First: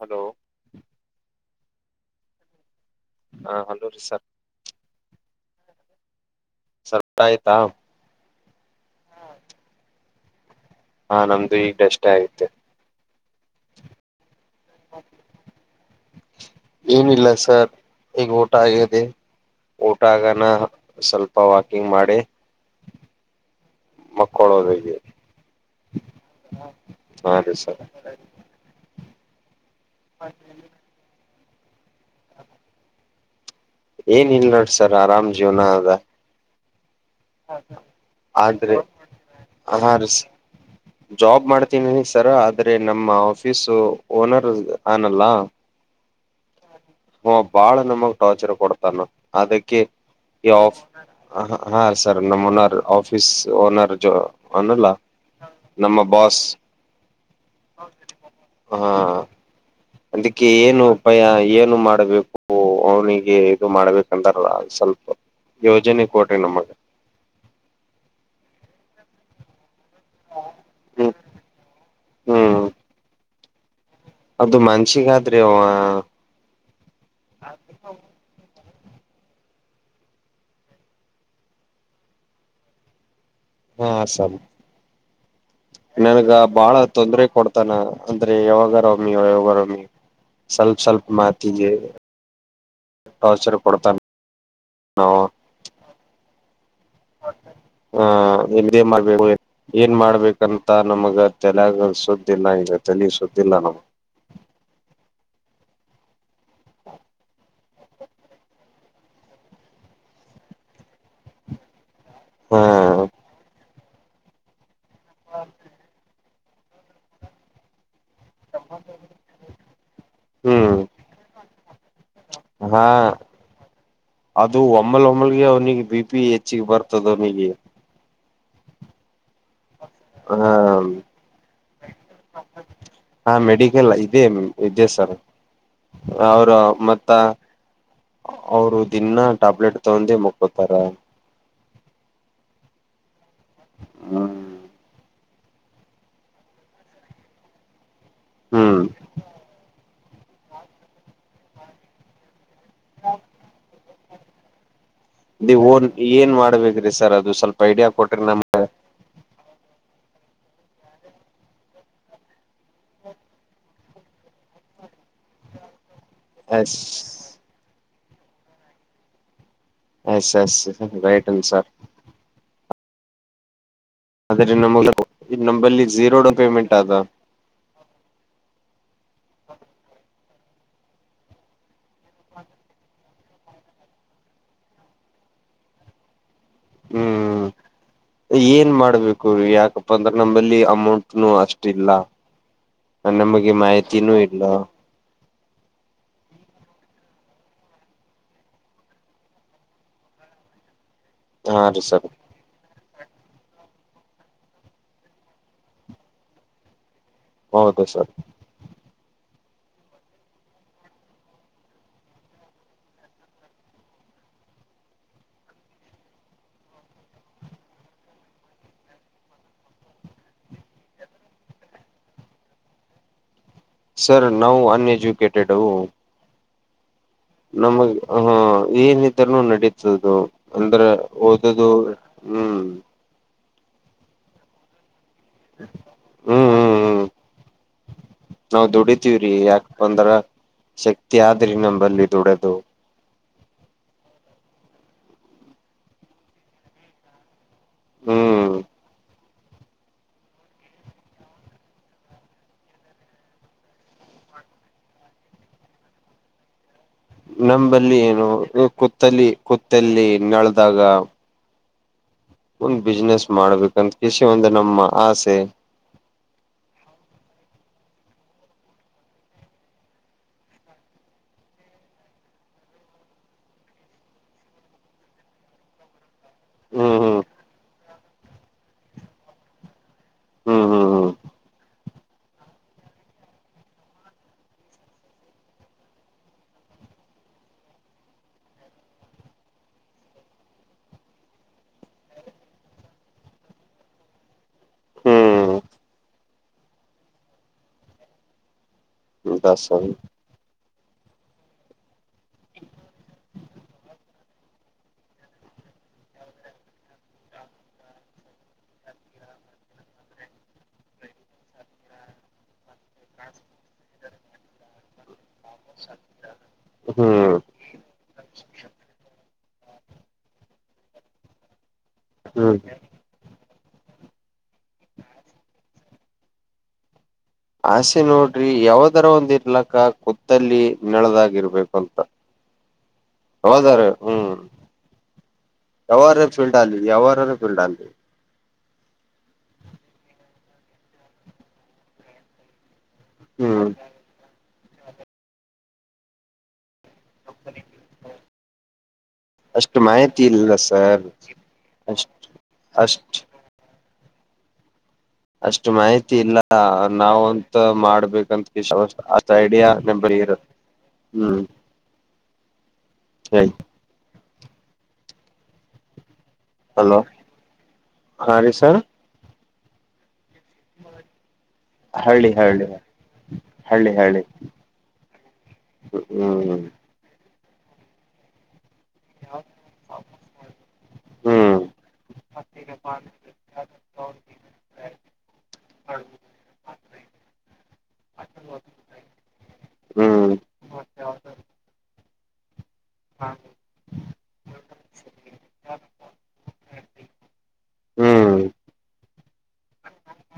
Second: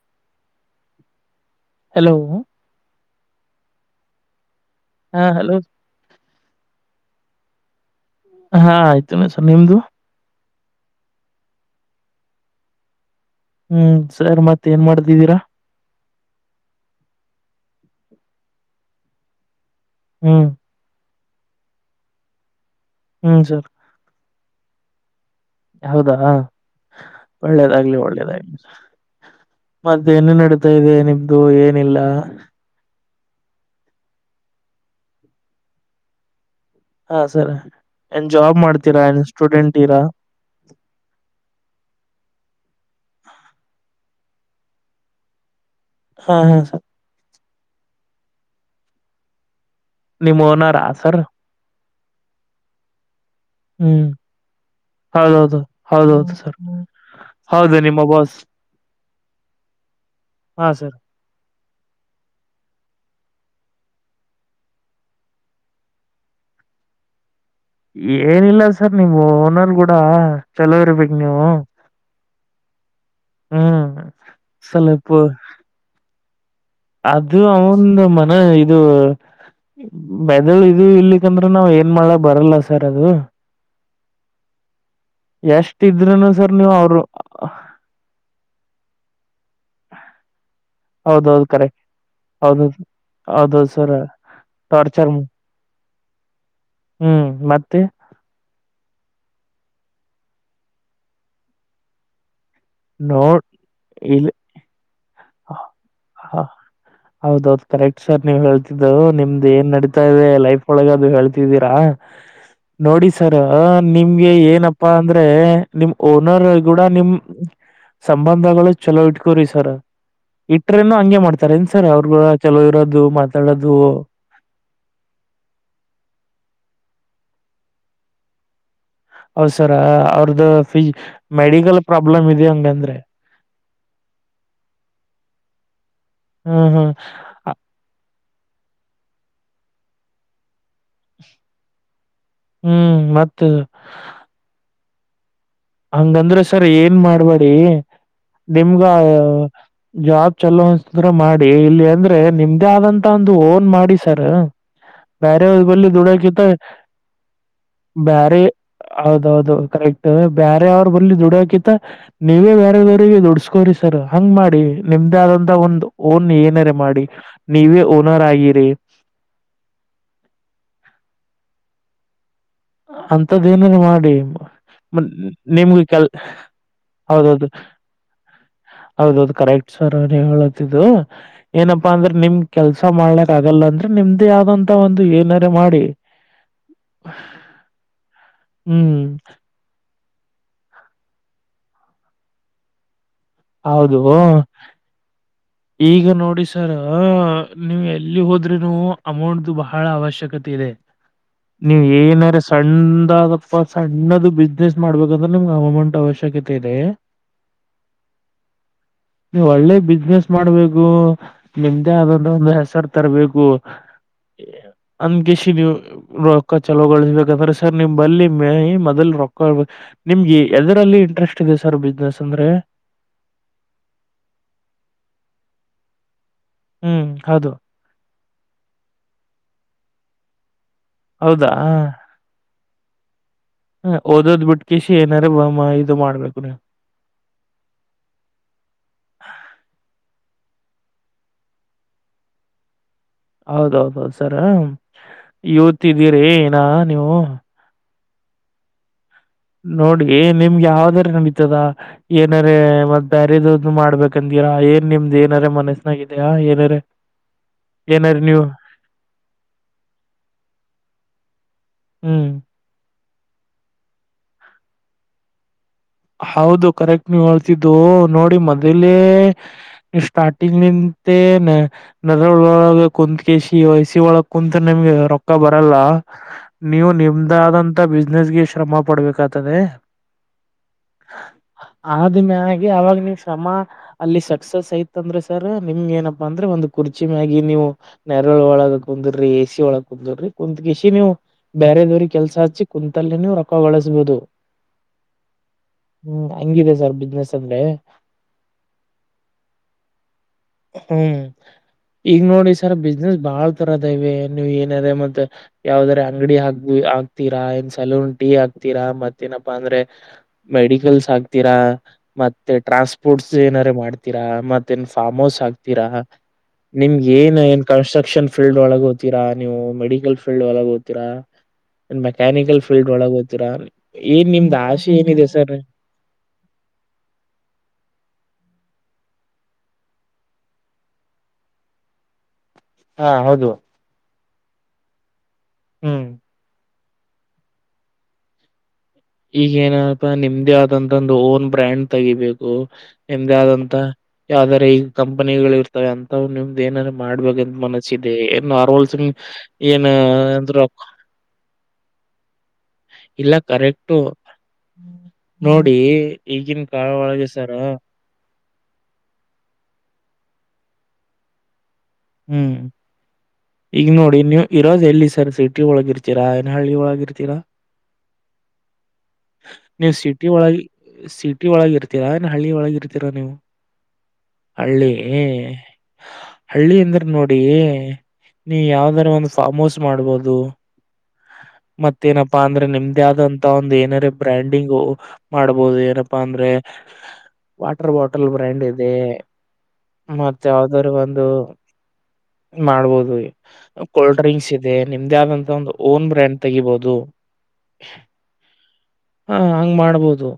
hello hello ಹಾ hello ರೀ sir ಹಾ ಹಲೋ ಸರ್ಪ ಆಯ್ತಾ ಹಾ ಆಯ್ತುನೆಸರ್ ನಿಮ್ದು ಹಾ ನಮ್ದು ಈಗ ಅಷ್ಟೇ ಆಯ್ತು ಹ್ಮ್ ಸರಿ ಮತ್ ಏನ್ ಮಾಡ್ದಿದ್ದೀರಾ ಏನಿಲ್ಲ ಸರ್ ಈಗ ಓಟ ಆಗದೆ ಓಟ ಆಗಾನ ಹ್ಮ್ ಸ್ವಲ್ಪ ಅಪ್ಪ ವಾಕಿಂಗ್ ಮಾಡಿ ಹ್ಮ್ ಸರ್ ಮಕ್ಕಳೋದ ಹೌದಾ ರೀ ಸರ್ ಒಳ್ಳೇದಾಗ್ಲಿ ಒಳ್ಳೇದಾಗ್ಲಿ ಮತ್ತೆನ್ನು ನಡೀತಾ ಇದೆ ನಿಮ್ದು ಏನಿಲ್ಲ ಏನ್ ಇಲ್ ನೋಡಸರ್ ಆರಾಮ್ ಜೀವನ ಅದ ಹಾ ಸರಿ ಏನ್ ಜಾಬ್ ಆದ್ರೆ ಮಾಡ್ತೀರಾ ಏನ್ ಸ್ಟೂಡೆಂಟ್ ಹಾ ಇರಾ ರೀ ಸರ್, ಜಾಬ್ ಮಾಡ್ತೀನಿ ತರ ಆದ್ರೆ ನಮ್ಮ ಆಫೀಸ್ ಓನರ್ ಆನಲ್ಲ ಹಾ ಹಾ ಸ ಹ ಬಾಳ ನಮಗ್ ಟಾರ್ಚರ್ ಕೊಡ್ತಾನ ಅದಕ್ಕೆ ನಿಮ್ ಯ ಓನರಾ ಸರ್ ಹ ಸರ್ ನಮ್ಮನ್ನರ್ ಆಫ ಆಫೀಸ್ ಓನರ್ ಹ್ಮ್ ಜ ಅನಲ್ಲ ಹೌದೌದು ನಮ್ಮ ಹೌದೌದು ಬಾಸ್ ಸರ್ ಹೌದು ನಿಮ್ಮ ಬಾಸ್ ಹಾ ಅದಕ್ಕೆ ಹಾ ಏನು ಸರ್ ಉಪಾಯ ನು ಮಾಡ್ಬೇಕು ಅವನಿಗೆ ಇದು ಮಾಡ್ಬೇಕಂದಾರಲ್ಲ ಸ್ವಲ್ಪ ಯೋಜನೆ ಕೋಟೆ ನಮಗೆ ಏನಿಲ್ಲ ಸರ್ ನಿಮ್ ಓನಲ್ ಗೂಡ ಹ್ಮ್ ಚಲವರುಬೇಕಗ್ ನೀವು ಹ್ಮ್ ಹ್ಮ್ ಅದು ಸ್ವಲ್ಪ ಮನ್ಷಿಗಾದ್ರಿ ಒ ಅದು ಅವಂದ ಮನ ಇದು ಬೆದಳು ಇದು ಇಲ್ಲಿಕ್ಕಂದ್ರೆ ನಾವ್ ಏನ್ ಮಾಡ ಬರಲ್ಲ ಸರ್ ಅದು ಹಾ ಆಸಾಮ ಎಷ್ಟ ಇದ್ರುನು ನನಗ ಸರ್ ನೀವು ಬಾಳ ಅವರು ತೊಂದ್ರ ಕೊಡ್ತಾನ ಅಂದ್ರೆ ಯಾವಾಗರವೊಮ್ಮಿ ಯಾಗಾರಮ್ಮಿ ಹೌದೌದು ಕರೆಕ್ಟ್ ಹೌದದು ಟಾರ್ಚರ್ ಹೌದೌದು ಸರ ಕೊಡ್ತಾನ ಟೋಾರ್ಚರ್ ನಾವು ಹ್ಮ್ ಮತ್ತೆ ಹ ಇದೇ ಮಾಡ್ಬೇಕ ಏನ್ ಮಾಡ್ಬೇಕಂತ ನಮಗ ತಲಗಸುದ ಿಲ್ಲ ಈಗ ತಳಿಸುದಿಲ್ಲ ನಾವು ಹ ಹಾ ಹೌದೌದ್ ಕರೆಕ್ಟ್ ಸರ್ ನೀವ್ ಹೇಳ್ತಿದ್ದವು ನಿಮ್ದ್ ಏನ್ ನಡೀತಾ ಇದೆ ಲೈಫ್ ಒಳಗ ಅದು ಹೇಳ್ತಿದ್ದೀರಾ ಹಾ ನೋಡಿ ಸರ್ ನಿಮ್ಗೆ ಏನಪ್ಪಾ ಅಂದ್ರೆ ನಿಮ್ ಓ ರ್ ಗೂಡ ನಿಮ್ ಸಂಬಂಧಗಳು ಚಲೋ ಇಟ್ಕೋ್ರಿ ಸರ್ ಹ್ಮ್ ಇಟ್ರನು ಹಂಗೆ ಮಾಡ್ತಾರ ಇನ್ಸರ್ ಅವ್ರಗೂ ಚಲೋ ಹಾ ಇರೋದು ಮಾತಾಡೋದು ಅದು ಒಮ್ಮಲ್ ಒಮ್ಮಲ್ಗೆ ಅವ್ನಿಗೆ ಬಿ ಪಿ ಹೆಚ್ಚಿಗೆ ಬರ್ತದ ಅವನಿಗೆ ಹೌದ್ಸರ ಅವ್ರದ್ದ ಫ ಮೆಡಿಕಲ್ ಪ್ರಾಬ್ಲಮ್ ಇ ಹಂಗಂದ್ರೆ ಇಲ್ಲ ಇದೇ ಇದೇ ಸರ್ ಅವರು ಹ್ಮ್ ಹ್ಮ್ ಮತ್ತ ಅವರು ದಿನ ಟ್ಯಾಬ್ಲೆಟ್ ತಗೊಂಡೆ ಮುಕ್ಕಕೊತಾರ ಹ್ಮ್ ಮತ್ತ ಹ್ಮ್ ಹಂಗಂದ್ರ ಸರ್ ಏನ್ ಮಾಡ್ಬೇಡಿ ಹ್ಮ್ ನಿಮ್ಗ ಜಾಬ್ ಚಲೋ ಅನ್ಸ್ರ ಮಾಡಿ ಇಲ್ಲಿ ಅಂದ್ರೆ ನಿಮ್ದೇ ಆದಂತ ಒಂದು ಓನ್ ಮಾಡಿ ಸರ್ ಬೇರೆ ನೀ ಬ ಓನ್ ಜುಡ ಏನ್ ಕೆತ್ತ ಮಾಡ್ಬೇಕ್ರಿ ಸರ್ ಅದು ಸ್ವಲ್ಪ ಐಡಿಯಾ ಕೊಟ್ರಿ ಬೇರೆ ನಮ್ ಹೌದೌದು ಕರೆಕ್ಟ್ ಬೇರೆ ಅವ್ರ ಬರ್ಲಿ ದುಡಕಿತ್ತ ನೀವೇ ಬೇರೆದವ್ರರಿಗೆ ದುಡಸ್ಕೋ್ರಿ ಸರ್ ಹಂಗ್ ಮಾಡಿ ನಿಮ್ದ ಆದ ಒಂದು ಓನ್ ಏನಾರ ಎಸ್ ಮಾಡಿ ನೀವೇ ಓನರ್ ಆಗಿರಿ ಎಸ್ ಎಸ್ ರೈಟ್ನ್ ಸರ್ ಅಂತದ ಏನೇನು ಮಾಡ ಆದ್ರೆ ನಮಗ ನಿಮ್ಗ ನಂಬಲ್ಲಿ ಕೆಲ್ ಝೀರೋ ಡೌನ್ ಪೇಮೆಂಟ್ ಆದ ಹೌದೌದು ಹೌದೌದು ಕರೆಕ್ಟ್ ಸರ್ ಹೇಳತಿದ್ದು ಏನಪ್ಪಾ ಅಂದ್ರೆ ನಿಮ್ ಕೆಲ್ಸ ಮಾಡ್ಲಕ್ ಆಗಲ್ಲ ಅಂದ್ರೆ ನಿಮ್ದೇ ಆದಂತ ಒಂದು ಏನಾರ ಮಾಡಿ ಹ ಹ ಏನ್ ಮಾಡ್ಬೇಕು ಯಾಕ ಪ್ಪ ಅಂದಾಗ ನಂಬಲ್ಲಿ ಅಮೌಂಟ್ನು ಅಷ್ಟ ಇಲ್ಲ ನಮಗೆ ಹೌದು ಮಾಹಿತಿನೂ ಇಲ್ಲ ಈಗ ನೋಡಿ ಸರ್ ನೀವು್ ಎಲ್ಲಿ ಹೋದ್ರೂನು ಅಮೌಂಟ್್ದ ಬಹಳ ಅವಶ್ಯಕತೆ ಇದೆ ಹಾ ರೀ ನೀವು ಸರ್ ಏನ್ರ ಸಣ್ಣ ಪ್ಪ ಸಣ್ಣದು ಬಿಸ್ನೆಸ್ ಮಾಡ್ಬೇಕಂದ್ರೆ ನಿಮ್ಗೆ ಗಮೆಂಟ್ ಅವಶ್ಯಕತೆ ಇದೆ ಹೌದು ಸರ್ ಹ ನೀವು ಒಳ್ಳೆ ಬಿಸ್ನೆಸ್ ಮಾಡ್ಬೇಕು ನಿಮ್ದೇ ಆದಂದ ಒಂದು ಹೆಸರು ತರಬೇಕು [unintelligible] ಅಂದಕಸಿ ನೀವು್ ರೊಕ್ಕ ಚಲೋ ೊಳಿಸ್ಬೇಕಂದ್ರೆ ಸರ್ ನಿಮ್ ಬಲ್ಲಿ ಮ ಮೊದಲ್ ರೊಕ್ಕ ನಿಮ್ಗೆ ಎದರಲ್ಲಿ ಇಂಟ್ರೆಸ್ಟ್ ಇದೆ ಸರ್ ಬಿಸ್ನೆಸ್ ಅಂದ್ರೆ ಸರ್ ನಾವು ಅನ್ಎಜುಕೇಟೆಡ್ ಹ ಹ್ಮ್ ಹೌದು ಹಾ ಏನಿದ್ದ್ೂ ನಡೀತದು ಅಂದ್ರೆ ಹೌದಾ ಓದದು ಹ್ಮ್ ಹ ಓದದ್ ಬಿಟ್ಕಿಸಿ ಏನಾರ ಇದು ಮಾಡ್ಬೇಕು ನೀವು ನಾವವು ದುಡಿತೀವ್ರಿ ಯಾಕ ಬಂದ್ರ ಶಕ್ತಿ ಆದ್ರಿ ನಂಬಲ್ಲಿ ದದುಡದು ಹೌದೌದೌದು ಸರ ಇವತ್ಿದ್ದೀರಿ ಏನ ನೀವು ಹ್ಮ್ ನೋಡ ಏ ನಿಮ್ಗೆ ಯಾವ್ದಾರ ನಡತದ ಏನಾರ ಮತ್ ಬೇರೆನು ಮಾಡ್ಬೇಕಂದ ರಾ ಏನ್ ನಿಮ್ದ್ ಏನಾರ ಮನಸ್ಸನಾಗಿದ್ಯಾ ಏನಾರ ನಂಬಲ್ಲಿ ಏನಾರ ಏನು ನೀವು ಕುತ್ತಲ್ಲಿ ಕುತ್ತಲ್ಲಿ ನಳದಾಗ ಹ್ಮ್ ಒಂದ್ ಬಿಸ್ನೆಸ್ ಮಾಡ್ಬೇಕಂತ ಕಷಿ ಒಂದು ನಮ್ಮ ಆಸೆ ಹೌದು ಕರೆಕ್ಟ್ ನೀವ ಹೇಳ್ತಿದ್ದು ನೋಡಿ ಮದಲೇ ಸ್ಟಾರ್ಟಿಂಗ್ ನಿಿಂದ ಮತ್ತೆ ನೆದ ಒಳೊಳ ಕುತ್ ಕಿಸಿಿ ವಸ ಒಳಗ್ ಕುೂಂತ ನಿಮಗೆ ರೊಕ್ಕ ಬರಲ್ಲ ನೀವು ಹ್ಮ್ ನಿಮ್ದಾದಂತ ಬಿಸ್ನೆೆಸ್ಗೆ ಶ್ರಮ ಪಡ್ಬೇಕಾಗ್ತದೆ ಹ್ಮ್ ಹ್ಮ್ ಹ್ಮ್ ಆದದು ಮ ಅವಾಗ ನೀವು್ ಶ್ರಮ ಅಲ್ಲಿ ಸಕ್ಸಸ್ ಐತ್ ಅಂದ್ರೆ ಸರ್ ನಿಮ್ಗೆ ಏನಪ್ಪಾ ಅಂದ್ರೆ ಒಂದು ಕುರ್ಚಿ ಮ್ಯಾಗಿ ನೀವು ನೆರ ಒಳಗ ಕುಂದರ್ರಿ ಎಸಿ ಒಳಗ ಕುರ್ರಿ ಕುತ್ಕ ಇಷ್ಟಿ ನೀವು ಬೇರೆದವ್ರಿಗೆ ಕೆಲ್ಸ ಹಿ ಕುಂತಲ್ಲಿ ರೊಕ್ಕಗೊಗಳಿಸಬಹುದು ಹ್ಮ ಹ್ಮ್ ಹಂಗಿದೆ ಸರ್ ಬಿಸ್ನೆಸ್ ಅಂದ್ರೆ ದಾಸ ಹ್ಮ್ ಈಗ್ ನೋಡಿ ಸರ್ ಬಿಸ್ನೆಸ್ ಬಾಳ್ ತರದ ಇವೆ ನೀವ್ ಏನದ ಮತ್ತತ್ ಯಾವ್ದಾರ ಅಂಗಡಿ ಹಾಕ್ಬ ಆಾಕ್ತೀರಾ ಏನ್ ಸಲೂನ್ ಟೀ ಹಕ್ತೀರಾ ಮತ್ತೇನಪ್ಪಾ ಅಂದ್ರೆ ಮೆಡಿಕಲ್ಸ್ ಆಕ್ತೀರಾ ಮತ್ತೆ ಟ್ರಾನ್ಸ್ಪೋರ್ಟ್ಸ್ ಏನಾರ ಮಾಡ್ತೀರಾ ಮತ್ ನ್ ಫಾರ್ಮ್ ಹೌಸ್ ಆಗ್ತೀರಾ ನಿಮ್ಗೆ ಹ್ಮ್ ಏನ್ ಏನ್ ಕನ್ಸ್ಟ್ರಕ್ಷನ್ ಫೀಲ್ಡ್ ಒಳಗ ಹೋತೀರಾ ನೀವು ಮೆಡಿಕಲ್ ಫೀಲ್ಡ್ ಒಳಗ ಹದ್ೀರಾ ಹ್ಮ್ ಮೆಕ್ಯಾನಿಕಲ್ ಫೀಲ್ಡ್ ಒಳಗ ಹೋಗ್ತೀರಾ ಏನ್ ನಿಮ್ದ ಆಸೆ ಏನಿದೆ ಸರ್ ಆಸೆ ನೋಡ್ರಿ ಯಾವದರ ಒಂದ್ಿರ್ಲಕ್ಕ ಕುತ್ತಲ್ಲಿ ನೆಳದಾಗಿರ್ಬೇಕುಂತ ಹಾ ಹೌದು ಹೌದಾರ ಹ್ಮ್ ಹ್ಮ್ ಯಾವಾರೇ ೀಲ್ಡ್ ಆಲ್ಲಿ ಯಾವಾರ ೀಲ್ಡ್ ಆಲಿ ಈಗ ಏನಪ್ಪ ನಿಮ್ದೇ ಆದಂತ ಒಂದು ಓನ್ ಬ್ರ್ಯಾಂಡ್ ತೆಗಿಬೇಕು ಎಂದ ಹ್ಮ್ ಆದಂತ ಯಾವ್ದಾರ ಈಗ ಕಂಪನಿಗಳು ಇರ್ತವೆ ಅಂತ ನಿಮ್ದು ಏನಾದಾರ ಮಾಡ್ಬೇಕಂತ ಮನಸ್ಸ ನಾರಲ್ ಸಿಂಗ ಅಷ್ಟು ಮಾಹಿತಿ ಇಲ್ಲ ಸರ್ ಅಷ್ಟ ಅಷ್ಟ್ ಇಲ್ಲ ಕರೆಕ್ಟು ಅಷ್ಟ್ ನೋಡಿ ಮಾಹಿತಿ ಇಲ್ಲ ಈಗಿನ ಕಾಲ ಒಳಗೆ ಸರ ನಾವಂತ ಮಾಡ್ಬೇಕಂತ ಅ ಐಡಿಯಾ ನ ಬರಿ ಇರು ಹ್ಮ್ ಹ್ಮ್ ಹೇಳಿ ಈಗ ನೋಡಿ ನೀವು್ ಇರೋದ ಎಲ್ಲಿ ಸರ್ ಸಿಟಿ ಒಳಗಿರ್ತೀ ೀರಾ ಏನ ಹಳ್ಳಿ ಒಳಗ ಹಲೋ ಇರ್ತೀರಾ ಹಾ ರೀ ಸರ್ ನೀವು ಸಿ ಸಿಟಿ ಒಳಗೆ ಸಿಟಿ ಒಳಗ ಇರ್ತೀರಾ ಏನ್ ಹಳ್ಳಿ ಒಳಗ ಇರ್ತೀರಾ ನೀವು ಹಳ್ಳಿ ಹಳ್ಳಿ ಹಳ್ಳಿ ಹ್ಮ್ ಹಳ್ಳಿ ಅಂದ್ರೆ ನೋಡಿ ನೀ ಯಾವ್ದ ಅ ಒಂದು ಫಾರ್ಮ್ ಹೌಸ್ ಮಾಡ್ಬಹದು ಹ್ಮ್ ಮತ್ತೇನಪ್ಪಾ ಅಂದ್ರೆ ನಿಮ್ದೇ ಆದಂತ ಒಂದು ಏನಾರ ಬ್ರ್ಯಾಂಡಿಂಗ್ು ಮಾಡ್ಬೋದು ಏನಪ್ಪಾ ಅಂದ್ರೆ ವಾಟರ್ ಬಾಟಲ್ ಬ್ರ್ಯಾಂಡ್ ಇದೆ ಮ ಹ್ಮ್ ಯಾವ್ದರು ಒಂದು ಮಾಡ್ಬೋದು ಕೋಲ್ಡ್ ಡ್ರಿಂಕ್ಸ್ ಇದೆ ನಿಮ್ದೇ ಆದಂತ ಒಂದು ಓನ್ ಬ್ರ್ಯಾಂಡ್ ತೆಗಿಬಹುದು ಹ್ಮ್ ಹಾ ಹಂಗ್ ಮಾಡ್ಬೋದು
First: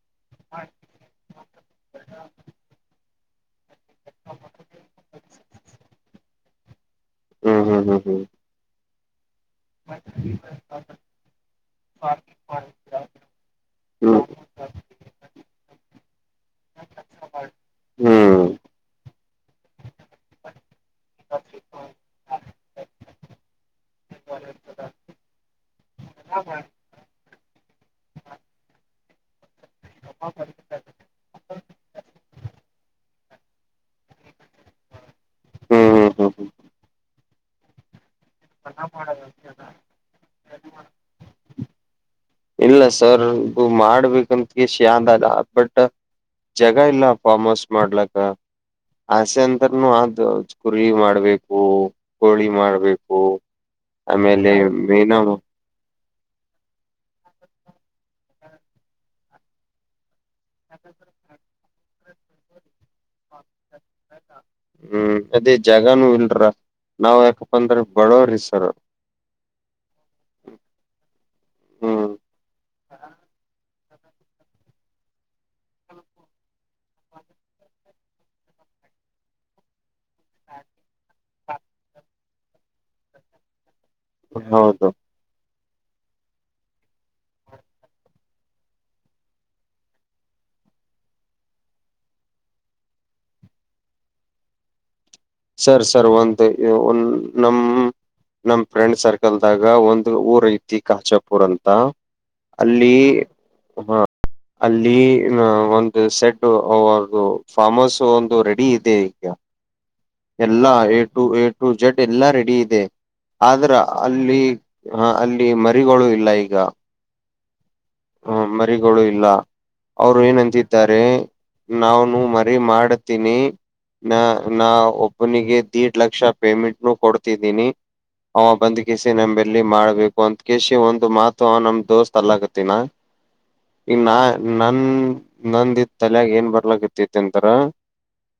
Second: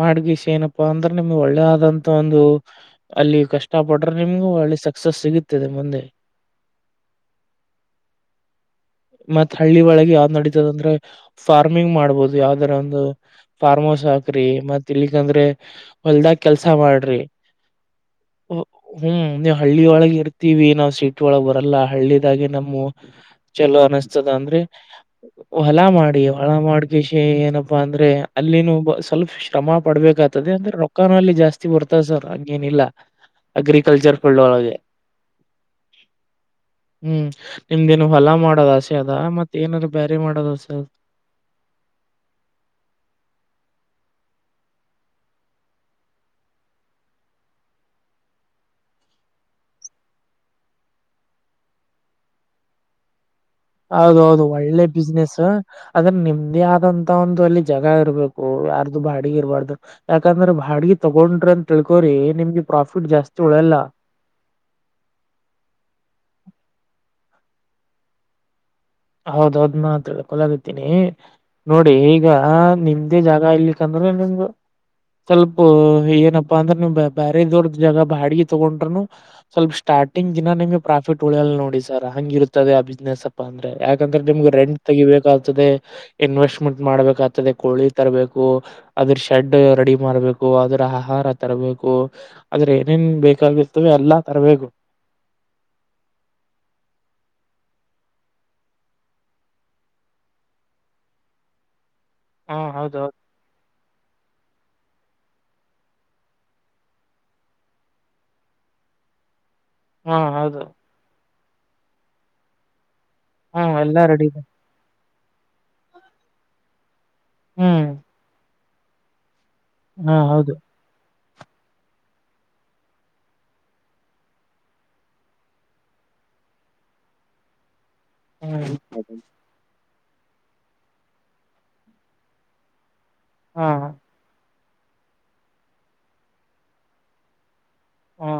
ಮಾಡಗೀಸ ಏನಪ್ಪಾ ಅಂದ್ರೆ ನಿಮ್ಗೆ ಒಳ್ಳೇ ಆದಂತ ಒಂದು ಅಲ್ಲಿ ಕಷ್ಟ ಪಟ್ರೆ ನಿಮ್ಗೂ ಒಳ್ಳಿ ಸಕ್ಸಸ್ ಸಿಗತುತ್ತದೆ ಮುಂದೆ ಹ್ಮ್ ಹ್ಮ್ ಹ್ಮ್ ಹ್ಮ್ ಮತ್ತ್ ಹಳ್ಳಿ ಒಳಗೆ ಯಾವ್ದ್ ನಡೀತದ ಅಂದ್ರೆ ಫಾರ್ಮಿಂಗ್ ಮಾಡ್ಬೋದು ಯಾವ್ದಾರ ಒಂದು ಫಾರ್ಮ್ ಹೌಸ್ ಹ್ಮ್ ಹ್ಮ್ ಹಾಕ್ರಿ ಮತ್ ಇಲಿಕಂದ್ರೆ ಹೊಲ್ದಾಗ ಕೆಲ್ಸ ಮಾಡ್ರಿ ಹ್ಮ್ ಹ್ಮ್ ನೀವು ಹಳ್ಳಿಯ ಒಳಗೆ ಇರ್ತಿೀವಿ ನಾವು ಸಿಟಿ ಒಳಗೆ ಬರಲ್ಲ ಹಳ್ಳಿದಾಗೆ ನಮ್ಮ ಚಲೋ ಅನಿಸ್ತದ ಅಂದ್ರೆ ಹೊಲ ಮಾಡಿ ಹೊಲ ಮಾಡಕ ಶ ಏನಪ್ಪ ಅಂದ್ರೆ ಅಲ್ಲಿನ ಸ್ವಲ್ಪ ಶ್ರಮ ಪಡ್ಬೇಕಾಗತದೆ ಅಂದ್ರೆ ರೊಕ್ಕಾನು ಅಲ್ಲಿ ಜಾಸ್ತಿ ಬರ್ತದೆ ಸರ್ೇನ ಇಲ್ಲ ಅಗ್ರಿಕಲ್ಚರ್ ಫೀಲ್ಡ್ ಒಳಗೆ ಹ್ಮ ಹ್ಮ್ ನಿಮ್ದೇನು ಹೊಲ ಮಾಡೋದ ಆಸೆ ಅದ ಮತ್ತೆ ಏನಾದ್ರರು ಬೇರೆ ಮಾಡೋದ್ಸೆದು ಇಲ್ಲ ಸರ್ ಮಾಡ್ಬೇಕಂತ ಕೆಷಂದಲ್ಲ ಬಟ್ ಜಗ ಇಲ್ಲ ಫಾರ್ಮ್ ಹೌಸ್ ಮಾಡ್ಲಕ್ಕ ಆಸೆ ಅಂತರ್ನು ಅ ಕುರಿ ಮಾಡ್ಬೇಕು ಕೋಳಿ ಮಾಡ್ಬೇಕು ಹೌದ ಹೌದು ಆಮೇಲೆ ಒಳ್ಳೆ ಮೀನ ಬಿಸ್ನೆಸ್ ಅದ್ರೆ ನಿಮ್ದೇ ಆದ ಅಂತ ಒಂದು ಅಲ್ಲಿ ಜಾಗ ಇರಬೇಕು ಯಾರ್ದು ಬಾಡಿಗೆ ಇರಬಾರ್ದು ಯಾಕಂದ್ರೆ ಬಾಡಿಗೆ ತಗೊಂಡ್ರಿ ಅಂತ ಕೋರಿ ನಿಮ್ಗೆ ಪ್ರಾಫಿಟ್ ಜಾಸ್ತಿ ಉಳಲ್ಲ ಹ್ಮ್ ಅದೇ ಜಗಾನೂ ಇಲ್ರ ನಾವ್ ಯಾಕಪ್ಪ ಅಂದ್ರ ಬಡವ್ರಸರ್ ಹೌದೌದ್ ಮಾತ್ರಲ್ಲ ಕೊಲಗತೀನಿ ನೋಡಿ ಹ್ಮ್ ಈಗ ನಿಮ್ದೇ ಜಾಗ ಇಲಿಕ್ಕಂದ್ರೆ ನಿಮ್ದ ಸ್ವಲ್ಪ ಏನಪ್ಪಾ ಅಂದ್ರೆ ನೀ ಬೇರೆ ದೋರ್ದ ಜಾಗ ಬಾಡಿಗೆ ತಗೊಂಡ್ನು ಸ್ವಲ್ಪ ಸ್ಟ ಸ್ಟಾರ್ಟಿಂಗ್ ದಿನ ನಿಮ್ ಪ್ರಾಫಿಟ್ ಉಳಿಯಲ್ ನೋಡಿ ಸರ್ ಹಂಗಿ ಇರುತ್ತದೆ ಆ ಬಿಸ್ನೆಸ್ ಅಪ್ಪ ಅಂದ್ರೆ ಯಾಕಂದ್ರೆ ನಿಮ್ಗೆ ರೆಂಟ್ ಹೌದು ತೆಗಿಬೇಕಾಗ್ತದೆ ಇನ್ವೆಸ್್ಮೆಂಟ್ ಮಾಡ್ಬೇಕಾಗ್ತದೆ ಕೋಳಿ ತರಬೇಕು ಅದ್ರ ಶೆಡ್ ರೆಡಿ ಮಾಡ್ಬೇಕು ಅದ್ರ ಆಹಾರ ಾರ ತರಬೇಕು ಆದ್ರೆ ಏನೇನ್ ಬೇಕಾಗಿರ್ತವೆ ಎಲ್ಲಾ ತರಬೇಕು ಸರ್ ಸರ್ ಒಂದು ಒ ನಮ ನಮ್ ಫ್ರೆಂಡ್ ಸರ್ಕಲ್ದಾಗ ಒಂದು್ ಊರ್ ಐತಿ ಕಾಚಾಪುರ್ ಅಂತ ಹಾ ಅಲ್ಲಿ ಹೌದು ಹೌದು ಹ್ಮ ಅಲ್ಲಿ ಒಂದು ಸೆಡ್ ಫಾರ್ಮ್ ಹೌಸ್ ಒಂದು ರೆಡಿ ಇದೆ ಈಗ ಹಾ ಹೌದು ಎಲ್ಲಾ ಏಟು ಏಟು ಜಡ್ ಎಲ್ಲಾ ರೆಡಿ ಇದೆ ಹಾ ಆದ್ರ ಎಲ್ಲಾ ರೆಡಿ ಅಲ್ಲಿ ಇದೆ ಹಾ ಅಲ್ಲಿ ಮರಿಗಳು ಇಲ್ಲ ಈಗ ಹ್ಮ್ ಹ್ಮ ಮರಿಗಳು ಇಲ್ಲ ಹಾ ಅವ್ರು ಹೌದು ಏನಂತಿದ್ದಾರೆ ನಾವನು ಮರಿ ಮಾಡ್ತೀನಿ ನ ನಾ ಒಬ್ಬನಿಗೆ ದೀಡ್ ಲಕ್ಷ ಪೇಮೆಂಟ್ನು ಕೊಡ್ತಿದ್ದೀನಿ ಅವ ಹ್ಮ್ ಬಂದ್ ಕಿಸಿ ನಂಬೆಲ್ಲಿ ಮಾಡ್ಬೇಕು ಒಂದ್ ಕಶಿ ಒಂದು ಮಾತು ಅವ ನಮ ದೋಸ್ತ್ ಅಲ್ಲ ಆಗತ್ತಿನ ಹಾ ಇ ನಾ ನನ್ ನಂದ ತಲಯಾಗ ಏನ್ ಬರ್ಲಕ್ ಇತಿತಿಂತರ ಹ್ಮ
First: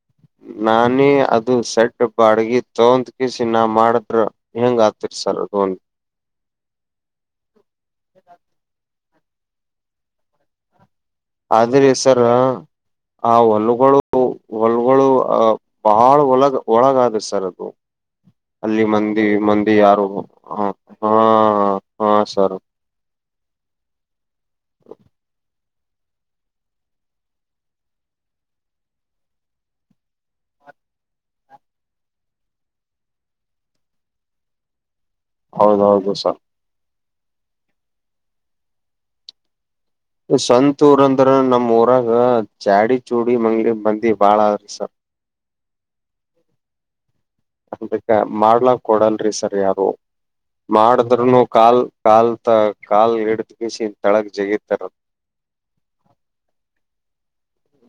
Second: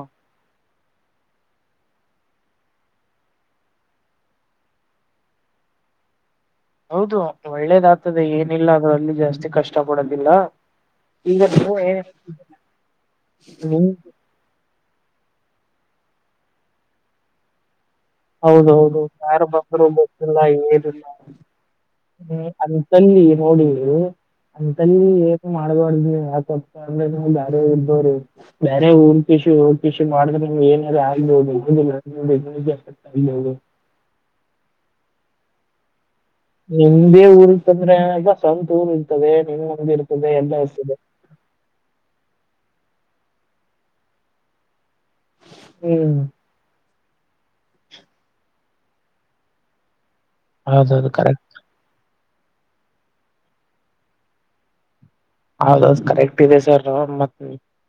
ನಾನೇ ಅದು ಸೆಡ್ ಬಾಡ್ಗ ತಗಂದ ಕಿಸಿ ನಾ ಮಾಡಿದ್ರ ಹೆಂಗ್ ಆತ್ತರ್ಸಲ್ಲದು ಹನ್ ಹೌದು ಒಳ್ಳೇದಾಗ್ತದೆ ಏನಿಲ್ಲ ಆದ್ರೂ ಅಲ್ಲಿ ಜಾಸ್ತಿ ಕಷ್ಟ ಪಡೋದಿಲ್ಲ ಈಗ ನೀವೇ ಆದ್ರೆ ಸರ್ ಆ ನೀ ಹೊಲಗಳು ಹೊಲ್ಗಗಳು ಅಹ ಬಹಳ ಒಳಗ ಒಳಗಾದ ಸರ್ ಅದು ಅಲ್ಲಿ ಹೌದೌದು ಮಂದಿ ಯಾರು ಮಂದಿ ಬಂದ್ರರು ಯಾರು ಬಸ್ಿಲ್ಲ ಹ ೇರಿಲ್ಲ ಹಾ ಹಾ ಹ್ಮ್ ಸರ್ ಅಂತಲ್ಲಿ ನೋಡಿ ಅಂತಲ್ಲಿ ಮಾಡ್ಬಾರ್ದಿ ಯಕ ಅಂದ್ರೆ ಬೇರೆ ಇಬವರು ಬೇರೆ ಊ ಕಷಿ ಹ ಕಷಿ ಮಾಡ್ರ ಏನ ಆದುದು ಹೌದೌದು ಸ ನಿಮ್ದೇ ಊರ್ ಇರ್ತಂದ್ರೆಗ ಸ್ವಂತತ್ ಊರ್ ಇರ್ತದೆ ನಿಮ ಸಂತ ಊರ ಅಂದ್ರ ನಮ್ಮ್ ಊರಾಗ ಚಾಡಿ ಚೂಡಿ ಮಂಗ್ಳ ಮಂದಿ ಬಾಳ ಅಸ ಹ್ಮ್ ಅನ್ಿಕ ಮಾಡ್ಲಕ್ ಕೊಡಲ್ರರಿ ಸರ್ ಯಾರು ಹೌದೌದು ಮಾಡಿದ್ನು ಕರೆಕ್ಟ್ ಕಾಲ್ ಕಾಲ್ ತ ಕಾಲ್ ಹಿಡ್ದ ಬಿಸಿ ತಳಗ್ ಜಗೀತಾರ ಹೌದೌ ಕರೆಕ್ಟ್ ಇದೆ ಸರ್ ಮತ್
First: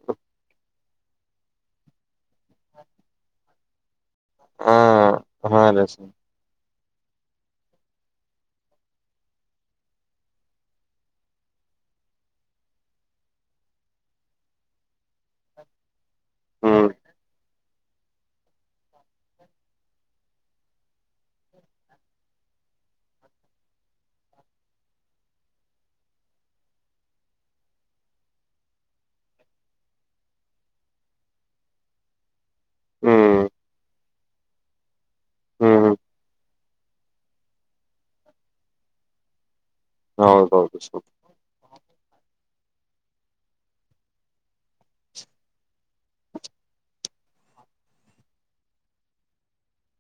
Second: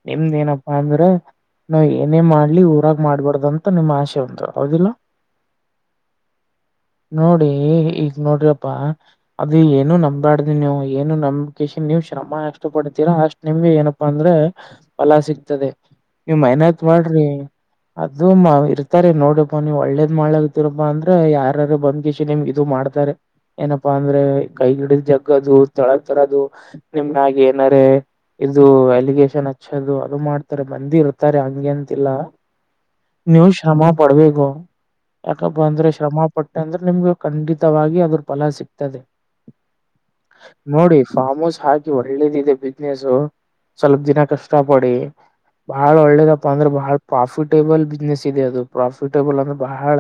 ನಿಮ್ದ ಏನಪ್ಪಾ ಅಂದ್ರ ನಾವ್ ಏನೇನ್ ಮಾಡ್ಲಿ ಊರಾಗ ಮಾಡ್ಬಾರಡ್ದಂತ ನಿಮ್ ಆಶೆ ಂತ ಹಾ ಅವೌದಿಲ್ಲ ಹಾ ರೀ ಸರ್ ನೋಡಿ ಈಗ ನೋಡ್ರಿಪ್ಪಾ ಅದು ಏನು ನಂಬ್ಯಾಡ್ದಿ ನೀವು ಏನು ನಂಬಿಕೇಶನ್ ನೀವ್ ಶ್ರಮ ಎಷ್ಟ ಪಡ್ತೀರಾ ಅಷ್ಟ್ ನಿಮ್ಗೆ ಏನಪ್ಪಾ ಅಂದ್ರೆ ಫಲ ಸಿಗ್ತದೆ ನೀ್ ಮಹನತ್ ಹ್ಮ್ ಮಾಡ್ರಿ ಅದು ಮಾ ಇರ್ತಾರೆ ನೋಡಪಾ ನೀವು್ ಒಳ್ಳೇದ ಮಾಡಗತಿೀರಪ್ಪಾ ಅಂದ್ರ ಯಾರು ಬಂದ್ಕಷ ನಿಮ್ ಇದು ಮಾಡ ಮಾಡ್ತಾರೆ ಏನಪ್ಪಾ ಅಂದ್ರೆ ಕೈ ಗಿಡದ ಜಗ್ಗದು ತಳ ತರದು ನಿಮಗಾಗಿ ಏನಾರ ಇದು ಎಲಿಗೇಶನ್ ಹಚ್ಚದು ಅದು ಮಾಡ್ತಾರೆ ಮಂದಿ ಇರ್ತಾರೆ ಹಂಗೆ ಅಂತಿಲ್ಲ ಹ್ಮ್ ನೀವು ಶ್ರಮ ಪಡ್ಬೇಕು ಯಾಕಪ್ಪ ಅಂದ್ರೆ ಹ್ಮ್ ಶ್ರಮ ಪಟ್ಟೆ ಅಂದ್ರೆ ನಿಮ್ಗೆ ಖಂಡಿತವಾಗಿ ಅದ್ರ ಫಲ ಸಿಗ್ತದೆ ಹೌದೌದು ನೋಡಿ ಸರ್ ಫಾರ್ಮ್ೌಸ್ ಹಾಕಿ ಳ್ಳದಿದೆ ಬಿಸ್ನೆಸ್ ಸ್ವಲ್ಪ ದಿನ ಕಷ್ಟ ಪಡಿ ಬಹಳ ಒಳ್ಳೇದಪ್ಪ ಅಂದ್ರೆ ಬಹಳ ಪ್ರಾಫಿಟೇಬಲ್ ಬಿಸ್ನೆಸ್ ಇದೆ ಅದು ಪ್ರಾಫಿಟೇಬಲ್ ಅಂದ್ರೆ ಬಹಳ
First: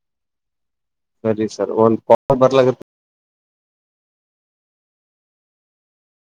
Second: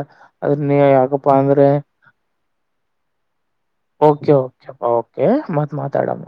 ಅ್ರ ನೀ ಸರಿ ಯಾಕಪ್ಪಂದರ ಸರ್ ಒಂದ್ ಕಾಲ್ ಬರ್ಲಾಗತ್ತ ಕೆ ೆ ಓಕೆ ಮತ್ ಮಾತಾಡಮ್ಮ